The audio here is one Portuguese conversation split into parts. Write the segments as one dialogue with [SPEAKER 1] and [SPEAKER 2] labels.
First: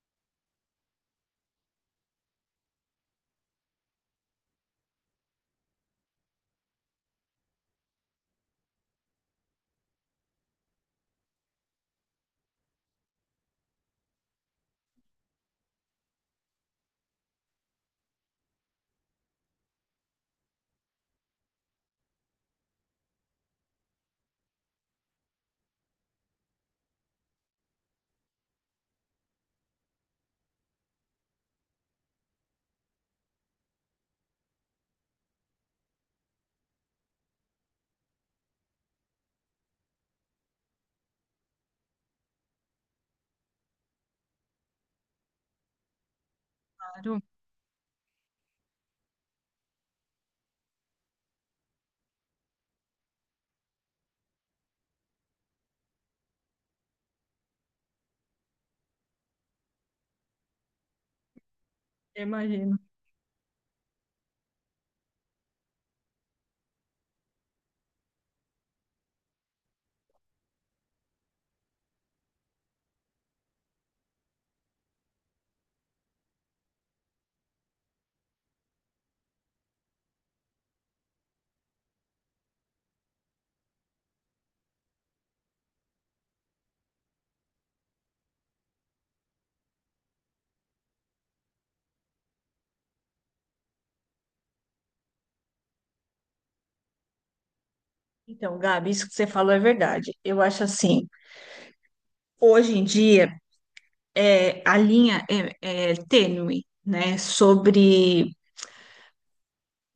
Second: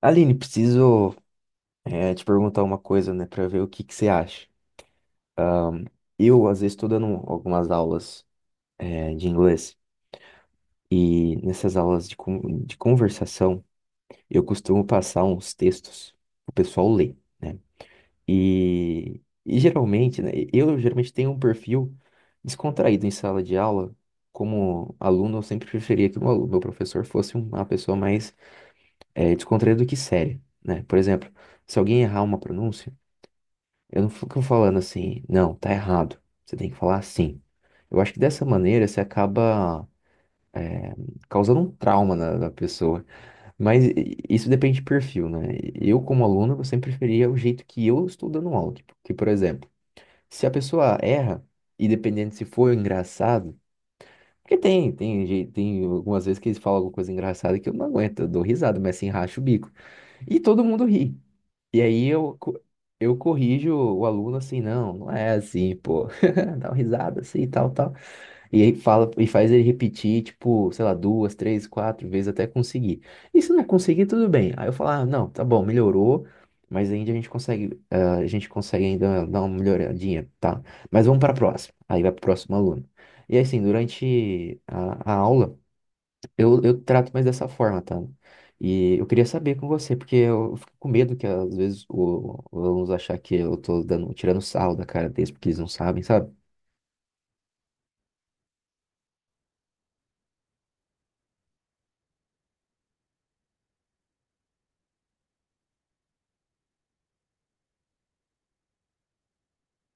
[SPEAKER 1] Aline, preciso te perguntar uma coisa, né, para ver o que que você acha. Eu, às vezes, estou dando algumas aulas de inglês e nessas aulas de, de conversação eu costumo passar uns textos pro pessoal ler, né? E geralmente, né, eu geralmente tenho um perfil descontraído em sala de aula. Como aluno, eu sempre preferia que o meu meu professor fosse uma pessoa mais descontraída do que séria, né? Por exemplo, se alguém errar uma pronúncia, eu não fico falando assim, não, tá errado. Você tem que falar assim. Eu acho que dessa maneira você acaba é, causando um trauma na pessoa. Mas isso depende de perfil, né? Eu, como aluno, eu sempre
[SPEAKER 2] Claro,
[SPEAKER 1] preferia o jeito que eu estou dando aula. Tipo, que, por exemplo, se a pessoa erra, e dependendo se for engraçado, porque tem algumas vezes que eles falam alguma coisa engraçada que eu não aguento, eu dou risada, mas assim, racho o bico. E todo mundo ri. E aí
[SPEAKER 2] eu imagino.
[SPEAKER 1] eu corrijo o aluno assim, não, não é assim, pô. Dá uma risada assim, tal, tal. E aí fala, e faz ele repetir, tipo, sei lá, duas, três, quatro vezes até conseguir. E se não conseguir, tudo bem. Aí eu falo, ah, não, tá bom, melhorou, mas ainda a gente consegue, ah, a gente consegue ainda dar uma melhoradinha, tá? Mas vamos para a próxima. Aí vai pro próximo aluno. E assim, durante a aula. Eu trato mais dessa forma, tá? E eu queria saber com você, porque eu fico com medo que às vezes os alunos achar que eu tô dando, tirando sarro da cara deles, porque eles não sabem, sabe?
[SPEAKER 2] Então, Gabi, isso que você falou é verdade. Eu acho assim, hoje em dia a linha é tênue, né? Sobre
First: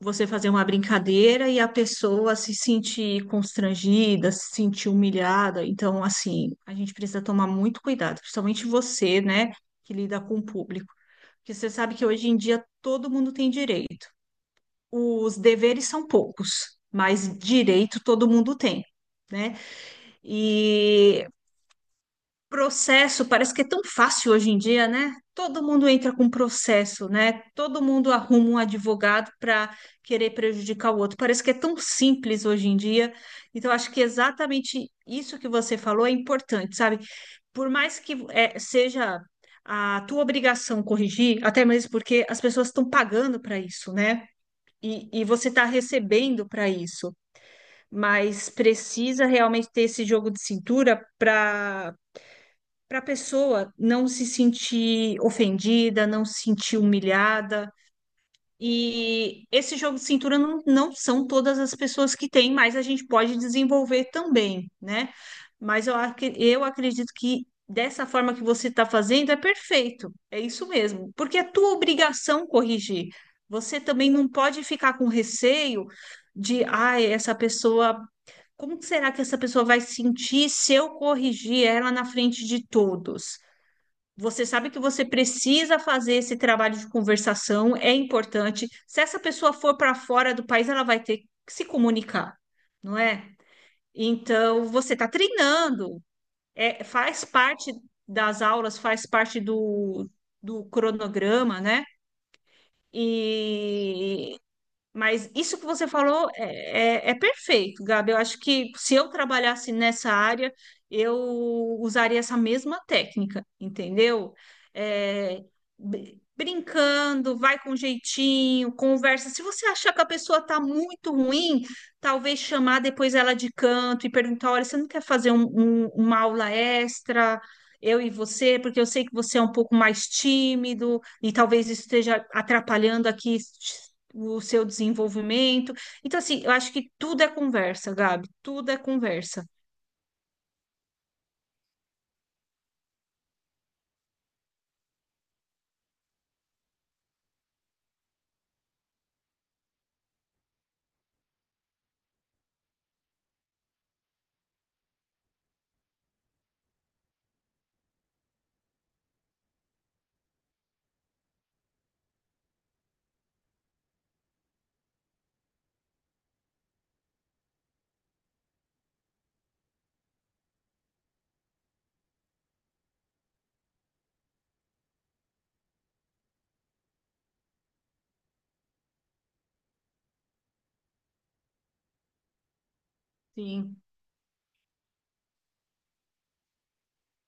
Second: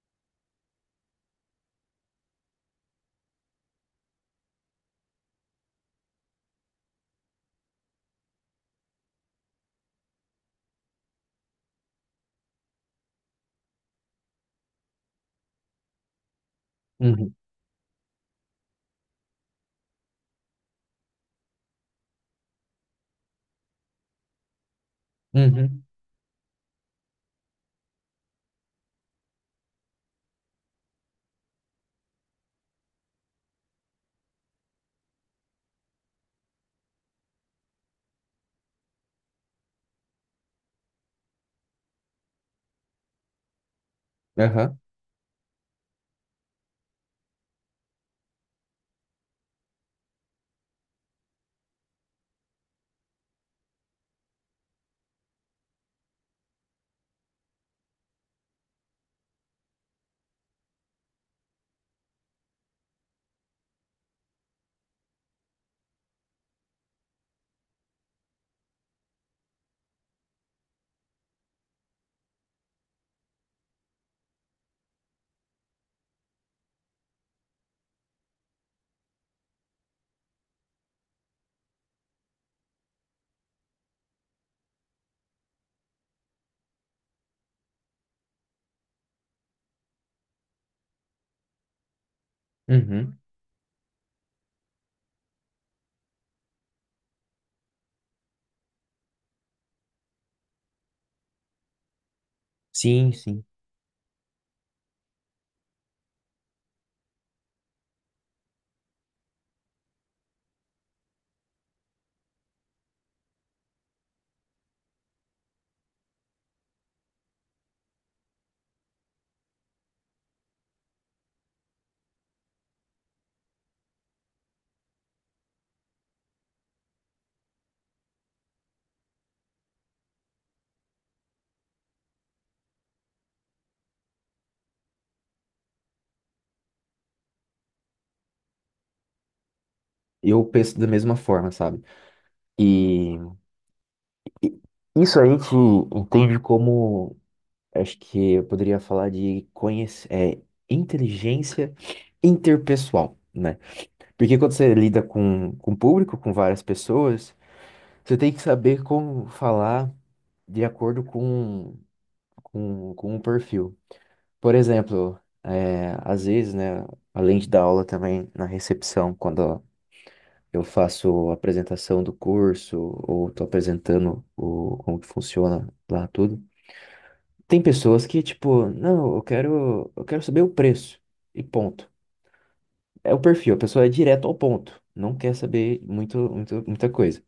[SPEAKER 2] você fazer uma brincadeira e a pessoa se sentir constrangida, se sentir humilhada. Então, assim, a gente precisa tomar muito cuidado, principalmente você, né, que lida com o público. Porque você sabe que hoje em dia todo mundo tem direito. Os deveres são poucos,
[SPEAKER 1] Uhum,
[SPEAKER 2] mas direito todo mundo tem, né? E processo, parece que é tão fácil hoje em dia, né? Todo
[SPEAKER 1] uhum,
[SPEAKER 2] mundo entra com processo, né? Todo mundo arruma um advogado para querer prejudicar o outro. Parece que é tão simples hoje em dia. Então, acho que exatamente isso que você falou é importante, sabe? Por mais que seja a tua obrigação corrigir, até mesmo porque as pessoas estão pagando para isso, né?
[SPEAKER 1] aham,
[SPEAKER 2] E você está recebendo para isso, mas precisa realmente ter esse jogo de cintura para para a pessoa não se sentir ofendida, não se sentir humilhada. E esse jogo de cintura não são todas as pessoas que têm, mas a gente pode desenvolver também, né? Mas eu acredito que dessa forma que você está fazendo é perfeito, é isso mesmo, porque é tua obrigação corrigir. Você também não pode ficar com receio de, ai, essa pessoa, como será que essa pessoa vai sentir se eu corrigir ela na frente de todos? Você sabe que você precisa fazer esse trabalho de conversação, é importante. Se essa pessoa for para fora do país, ela vai ter que se comunicar, não
[SPEAKER 1] uhum.
[SPEAKER 2] é? Então, você está treinando, faz parte das aulas, faz parte do cronograma, né?
[SPEAKER 1] Sim, sim.
[SPEAKER 2] E mas isso que você falou é perfeito, Gabi. Eu acho que se eu trabalhasse nessa área, eu usaria essa mesma técnica, entendeu? É, brincando, vai com jeitinho, conversa. Se você achar que a pessoa está muito ruim, talvez chamar depois ela de canto e perguntar: olha, você não quer fazer uma aula extra? Eu e você, porque eu sei que você é um pouco mais tímido e talvez isso esteja atrapalhando aqui o seu desenvolvimento. Então, assim, eu acho que tudo é conversa, Gabi, tudo é conversa.
[SPEAKER 1] Eu penso da mesma forma, sabe? E, e isso a gente entende como, acho que eu poderia falar de conhece, é, inteligência interpessoal, né? Porque quando você lida com o público, com várias pessoas, você tem que saber como falar de acordo com o perfil. Por exemplo, é, às vezes, né, além de dar aula também na recepção, quando eu faço a apresentação do curso ou estou apresentando como que funciona lá tudo, tem pessoas que, tipo, não, eu quero saber o preço e ponto. É o perfil, a
[SPEAKER 2] Sim,
[SPEAKER 1] pessoa é direto ao ponto, não quer saber muito, muito, muita coisa.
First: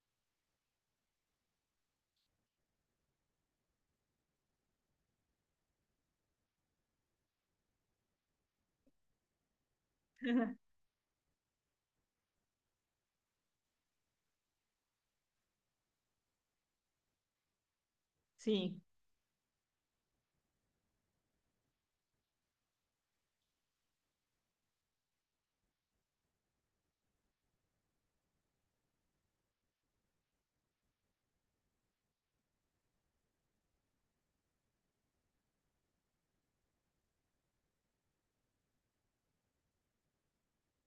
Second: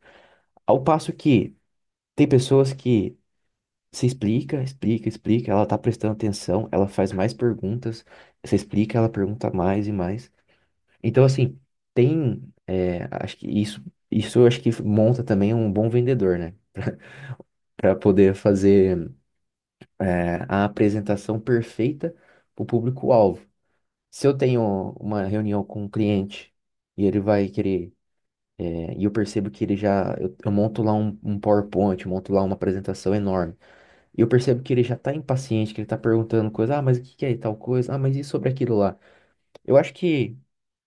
[SPEAKER 1] Ao passo que tem pessoas que você explica, explica, explica. Ela tá prestando atenção, ela faz mais perguntas. Você explica, ela pergunta mais e mais. Então, assim, tem. É, acho que isso eu acho que monta também um bom vendedor, né? Para poder
[SPEAKER 2] sim,
[SPEAKER 1] fazer é, a apresentação perfeita para o público-alvo. Se eu tenho uma reunião com um cliente e ele vai querer, é, e eu percebo que ele já. Eu monto lá um PowerPoint, eu monto lá uma apresentação enorme. E eu percebo que ele já tá impaciente, que ele tá perguntando coisa, ah, mas o que que é tal coisa? Ah, mas e sobre aquilo lá? Eu acho que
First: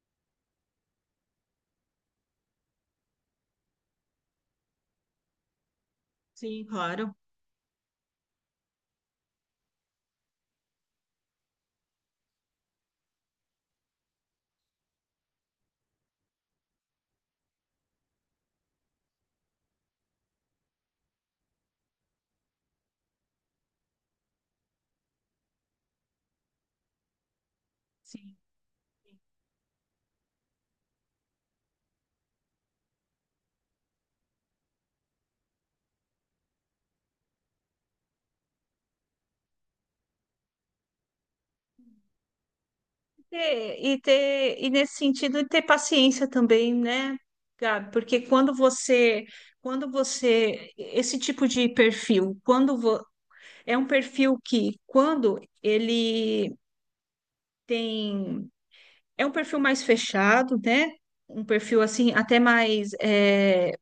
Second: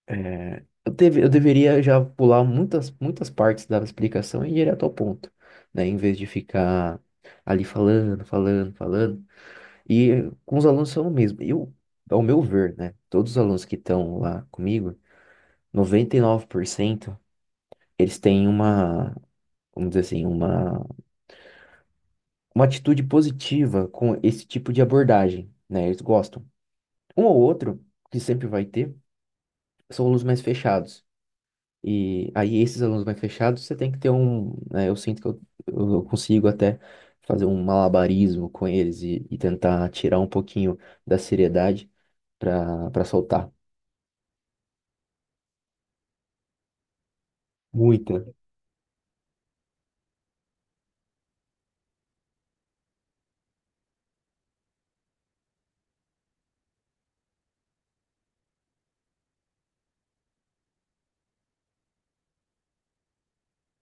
[SPEAKER 1] é, eu deveria já pular muitas, muitas partes da explicação e ir direto ao ponto, né? Em vez de
[SPEAKER 2] sim,
[SPEAKER 1] ficar
[SPEAKER 2] claro.
[SPEAKER 1] ali falando, falando, falando. E com os alunos são o mesmo. Eu, ao meu ver, né? Todos os alunos que estão lá comigo, 99% eles têm uma, vamos dizer assim, uma atitude positiva com esse tipo de abordagem, né? Eles gostam. Um ou outro, que
[SPEAKER 2] Sim.
[SPEAKER 1] sempre vai ter, são alunos mais fechados. E aí, esses alunos mais fechados, você tem que ter um. Né, eu sinto que eu consigo até fazer um malabarismo com eles e tentar tirar um pouquinho da seriedade para soltar.
[SPEAKER 2] E ter, e nesse sentido, ter paciência também, né, Gabi? Porque
[SPEAKER 1] Muita.
[SPEAKER 2] quando você, esse tipo de perfil, é um perfil que, tem, é um perfil mais fechado, né? Um perfil assim, até mais, é,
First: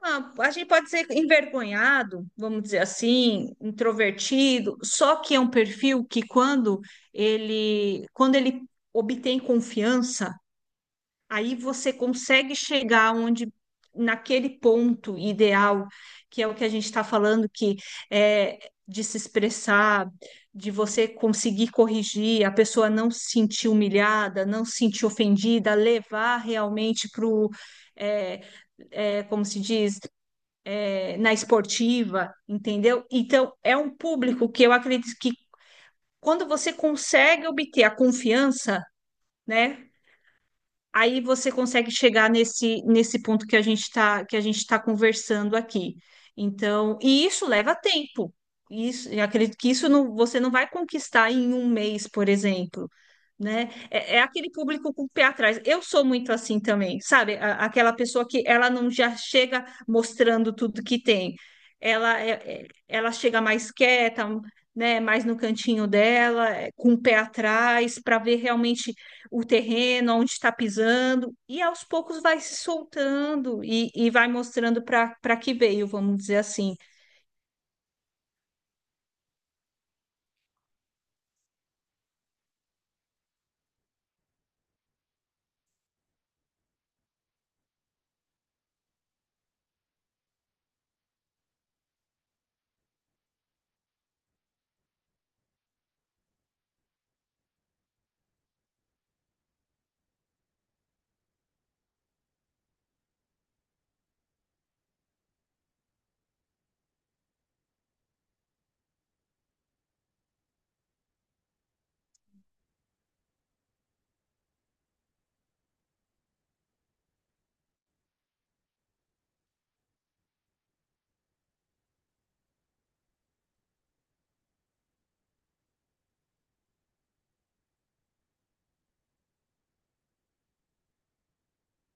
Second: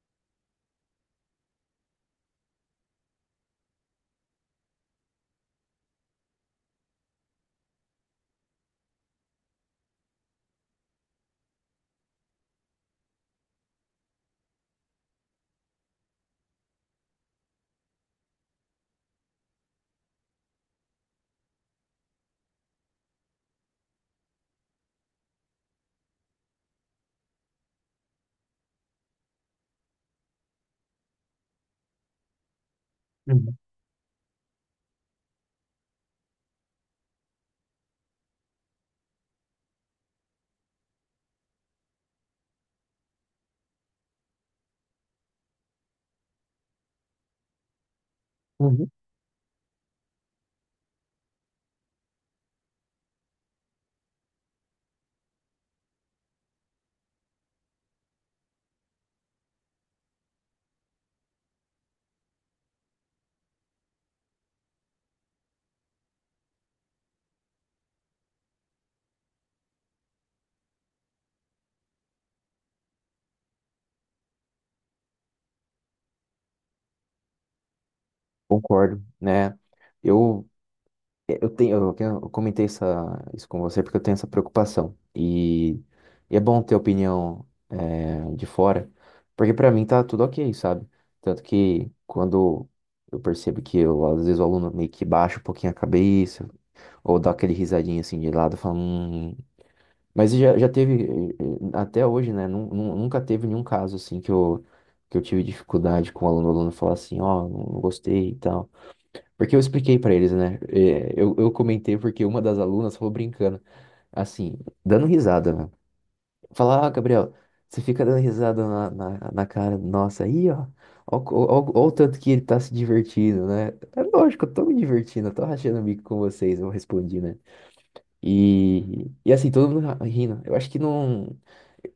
[SPEAKER 2] ah, a gente pode ser envergonhado, vamos dizer assim, introvertido, só que é um perfil que quando ele obtém confiança, aí você consegue chegar onde naquele ponto ideal, que é o que a gente está falando, que é de se expressar, de você conseguir corrigir, a pessoa não se sentir humilhada, não se sentir ofendida, levar realmente para o, como se diz? É, na esportiva, entendeu? Então,
[SPEAKER 1] Uhum.
[SPEAKER 2] é um público que eu acredito que quando você consegue obter a confiança, né, aí você consegue chegar nesse ponto que a gente está que a gente está conversando aqui. Então, e isso leva tempo.
[SPEAKER 1] Uhum.
[SPEAKER 2] Isso, eu acredito que você não vai conquistar em um mês, por exemplo, né? É aquele público com o pé atrás. Eu sou muito assim também, sabe? Aquela pessoa que ela não já chega mostrando tudo que tem. Ela, é- ela chega mais quieta, né? Mais no cantinho dela, é, com o pé atrás, para ver realmente o terreno, onde está pisando, e aos poucos vai se soltando e vai mostrando para para que veio, vamos dizer assim.
[SPEAKER 1] Concordo, né? Eu é, eu comentei isso com você porque eu tenho essa preocupação. E é bom ter opinião de fora, porque pra mim tá tudo ok, sabe? Tanto que quando eu percebo que eu, às vezes o aluno meio que baixa um pouquinho a cabeça, ou dá aquele risadinho assim de lado, fala, Mas já teve, até hoje, né? Nunca teve nenhum caso assim que que eu tive dificuldade com o aluno falar assim, ó, não gostei e tal. Porque eu expliquei pra eles, né? É, eu comentei porque uma das alunas falou brincando, assim, dando risada, né? Falar, ah, Gabriel, você fica dando risada na cara nossa aí, ó. Ó o tanto que ele tá se divertindo, né? É lógico, eu tô me divertindo, eu tô rachando o bico com vocês, eu respondi, né? E assim, todo mundo rindo. Eu acho que não.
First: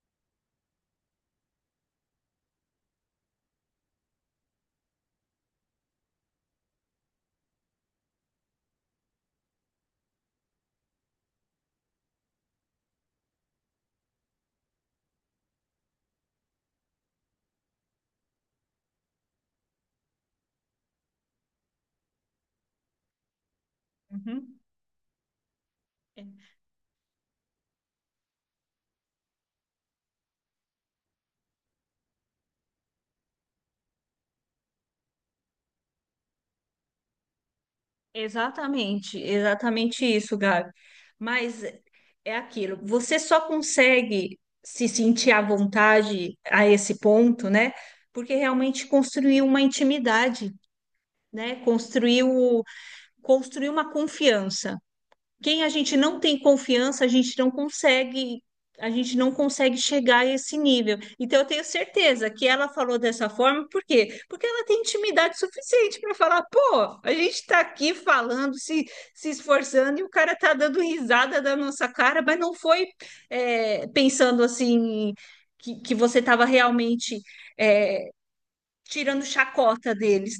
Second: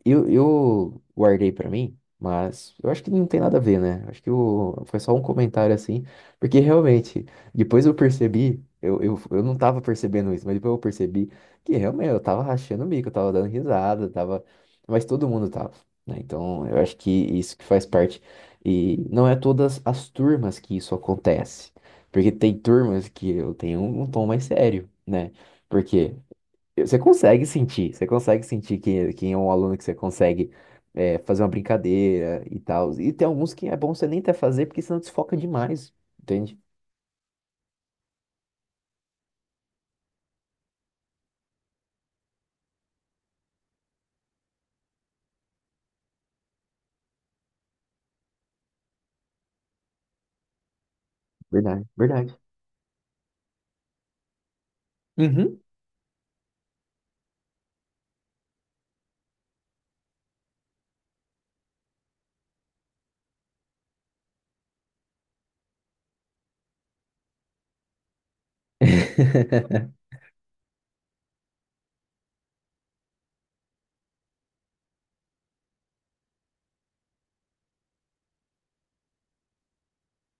[SPEAKER 1] Eu guardei pra mim, mas eu acho que não tem nada a ver, né? Acho que o foi só um comentário assim, porque realmente, depois eu percebi, eu não tava percebendo isso, mas depois eu percebi que realmente eu tava rachando o bico, eu tava dando risada, tava, mas todo mundo tava, né? Então eu acho que isso que faz parte, e não é todas as turmas que isso acontece, porque tem turmas que eu tenho um tom mais
[SPEAKER 2] Uhum.
[SPEAKER 1] sério, né? Por quê? Você consegue sentir quem é um aluno que você consegue é, fazer uma brincadeira e tal. E tem alguns que é bom você nem até fazer, porque senão desfoca demais, entende?
[SPEAKER 2] Exatamente, exatamente isso, Gabi. Mas é aquilo, você só consegue se sentir à vontade a esse ponto, né? Porque realmente construiu uma intimidade, né?
[SPEAKER 1] Verdade, verdade.
[SPEAKER 2] Construiu, construiu uma confiança.
[SPEAKER 1] Uhum.
[SPEAKER 2] Quem a gente não tem confiança, a gente não consegue, a gente não consegue chegar a esse nível. Então eu tenho certeza que ela falou dessa forma, por quê? Porque ela tem intimidade suficiente para falar, pô, a gente está aqui falando, se esforçando, e o cara tá dando risada da nossa cara, mas não foi pensando assim que você estava realmente tirando chacota deles.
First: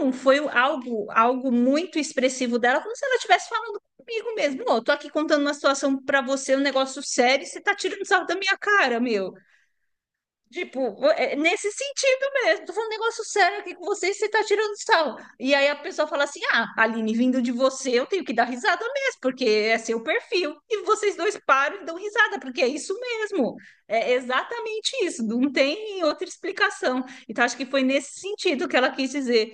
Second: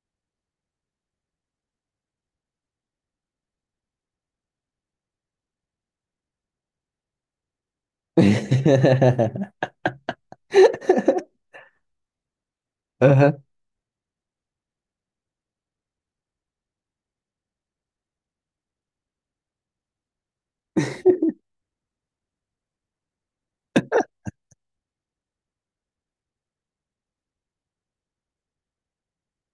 [SPEAKER 2] Não, foi algo, algo muito expressivo dela, como se ela estivesse falando comigo mesmo. Ô, eu tô aqui contando uma situação pra você, um negócio sério, e você tá tirando sarro da minha cara, meu. Tipo, é nesse sentido mesmo. Tô falando um negócio
[SPEAKER 1] Aham.
[SPEAKER 2] sério aqui com vocês, você tá tirando sarro. E aí a pessoa fala assim: ah, Aline, vindo de você, eu tenho que dar risada mesmo, porque é seu perfil. E vocês dois param e dão risada, porque é isso mesmo. É exatamente isso. Não tem outra explicação. Então, acho que foi nesse sentido que ela quis dizer.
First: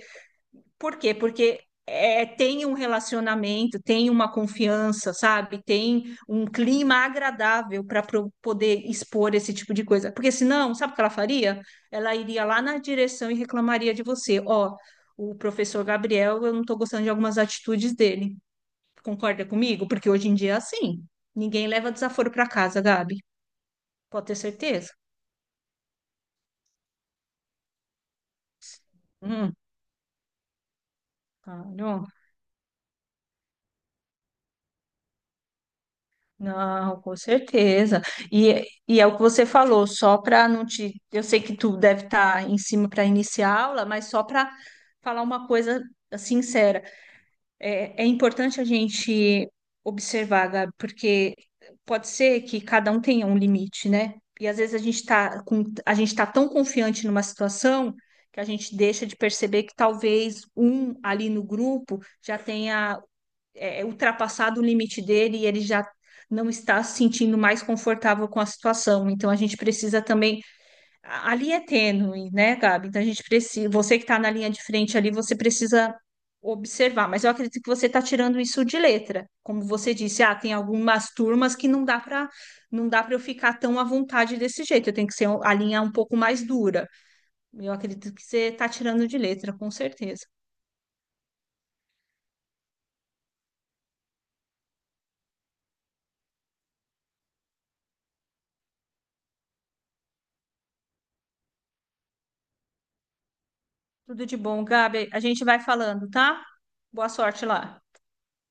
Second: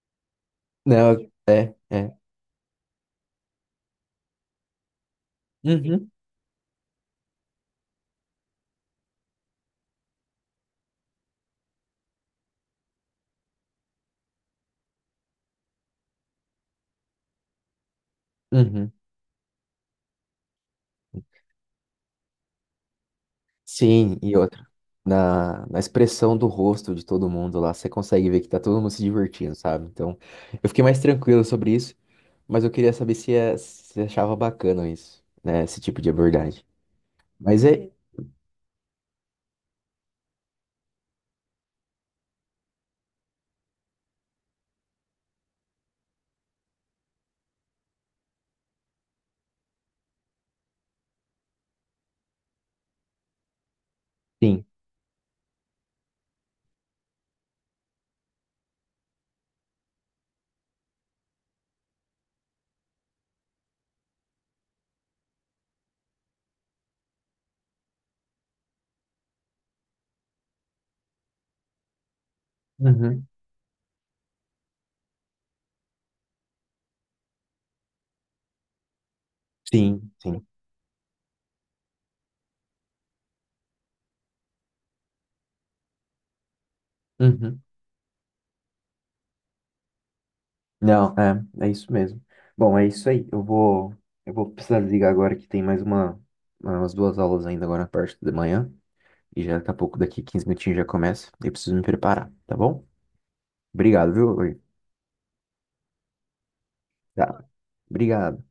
[SPEAKER 2] Por quê?
[SPEAKER 1] Não,
[SPEAKER 2] Porque
[SPEAKER 1] é, é.
[SPEAKER 2] é, tem um relacionamento, tem uma confiança, sabe?
[SPEAKER 1] Uhum,
[SPEAKER 2] Tem um clima agradável para poder expor esse tipo de coisa. Porque senão, sabe o que ela faria? Ela iria lá na direção e reclamaria de você. Ó, o professor Gabriel, eu não estou gostando de algumas atitudes dele.
[SPEAKER 1] uhum.
[SPEAKER 2] Concorda comigo? Porque hoje em dia é assim. Ninguém leva desaforo para casa, Gabi.
[SPEAKER 1] Sim,
[SPEAKER 2] Pode ter
[SPEAKER 1] e outra.
[SPEAKER 2] certeza.
[SPEAKER 1] Na expressão do rosto de todo mundo lá, você consegue ver que tá todo mundo se
[SPEAKER 2] Hum,
[SPEAKER 1] divertindo, sabe? Então, eu fiquei mais tranquilo sobre isso.
[SPEAKER 2] caralho.
[SPEAKER 1] Mas eu queria saber se, é, se achava bacana isso, né? Esse tipo de abordagem.
[SPEAKER 2] Não, com
[SPEAKER 1] Mas é.
[SPEAKER 2] certeza. E é o que você falou, só para não te. Eu sei que tu deve estar em cima para iniciar a aula, mas só para falar uma coisa sincera. É, é importante a gente observar, Gabi, porque pode ser que cada um tenha um limite, né? E às
[SPEAKER 1] Sim.
[SPEAKER 2] vezes a gente está com, a gente está tão confiante numa situação que a gente deixa de perceber que talvez um ali no grupo já tenha é ultrapassado o limite dele e ele já não está se sentindo mais confortável com a situação. Então a gente precisa também. Ali é tênue, né, Gabi? Então a gente
[SPEAKER 1] Uhum.
[SPEAKER 2] precisa. Você que está na linha de frente ali, você precisa observar. Mas eu acredito que você está tirando isso de letra. Como você
[SPEAKER 1] Sim,
[SPEAKER 2] disse, ah,
[SPEAKER 1] sim.
[SPEAKER 2] tem algumas turmas que não dá para eu ficar tão à vontade desse jeito. Eu tenho que ser um, a linha um pouco mais dura.
[SPEAKER 1] Uhum.
[SPEAKER 2] Eu acredito que você está tirando de letra, com certeza.
[SPEAKER 1] Não, é, é isso mesmo. Bom, é isso aí. Eu vou precisar desligar agora que tem mais uma, umas 2 aulas ainda agora na parte da manhã. E já daqui a pouco, daqui 15 minutinhos já começa. Eu preciso me preparar, tá bom? Obrigado,
[SPEAKER 2] Tudo
[SPEAKER 1] viu?
[SPEAKER 2] de
[SPEAKER 1] Uri?
[SPEAKER 2] bom, Gabi. A gente vai falando, tá? Boa sorte
[SPEAKER 1] Tá.
[SPEAKER 2] lá.
[SPEAKER 1] Obrigado.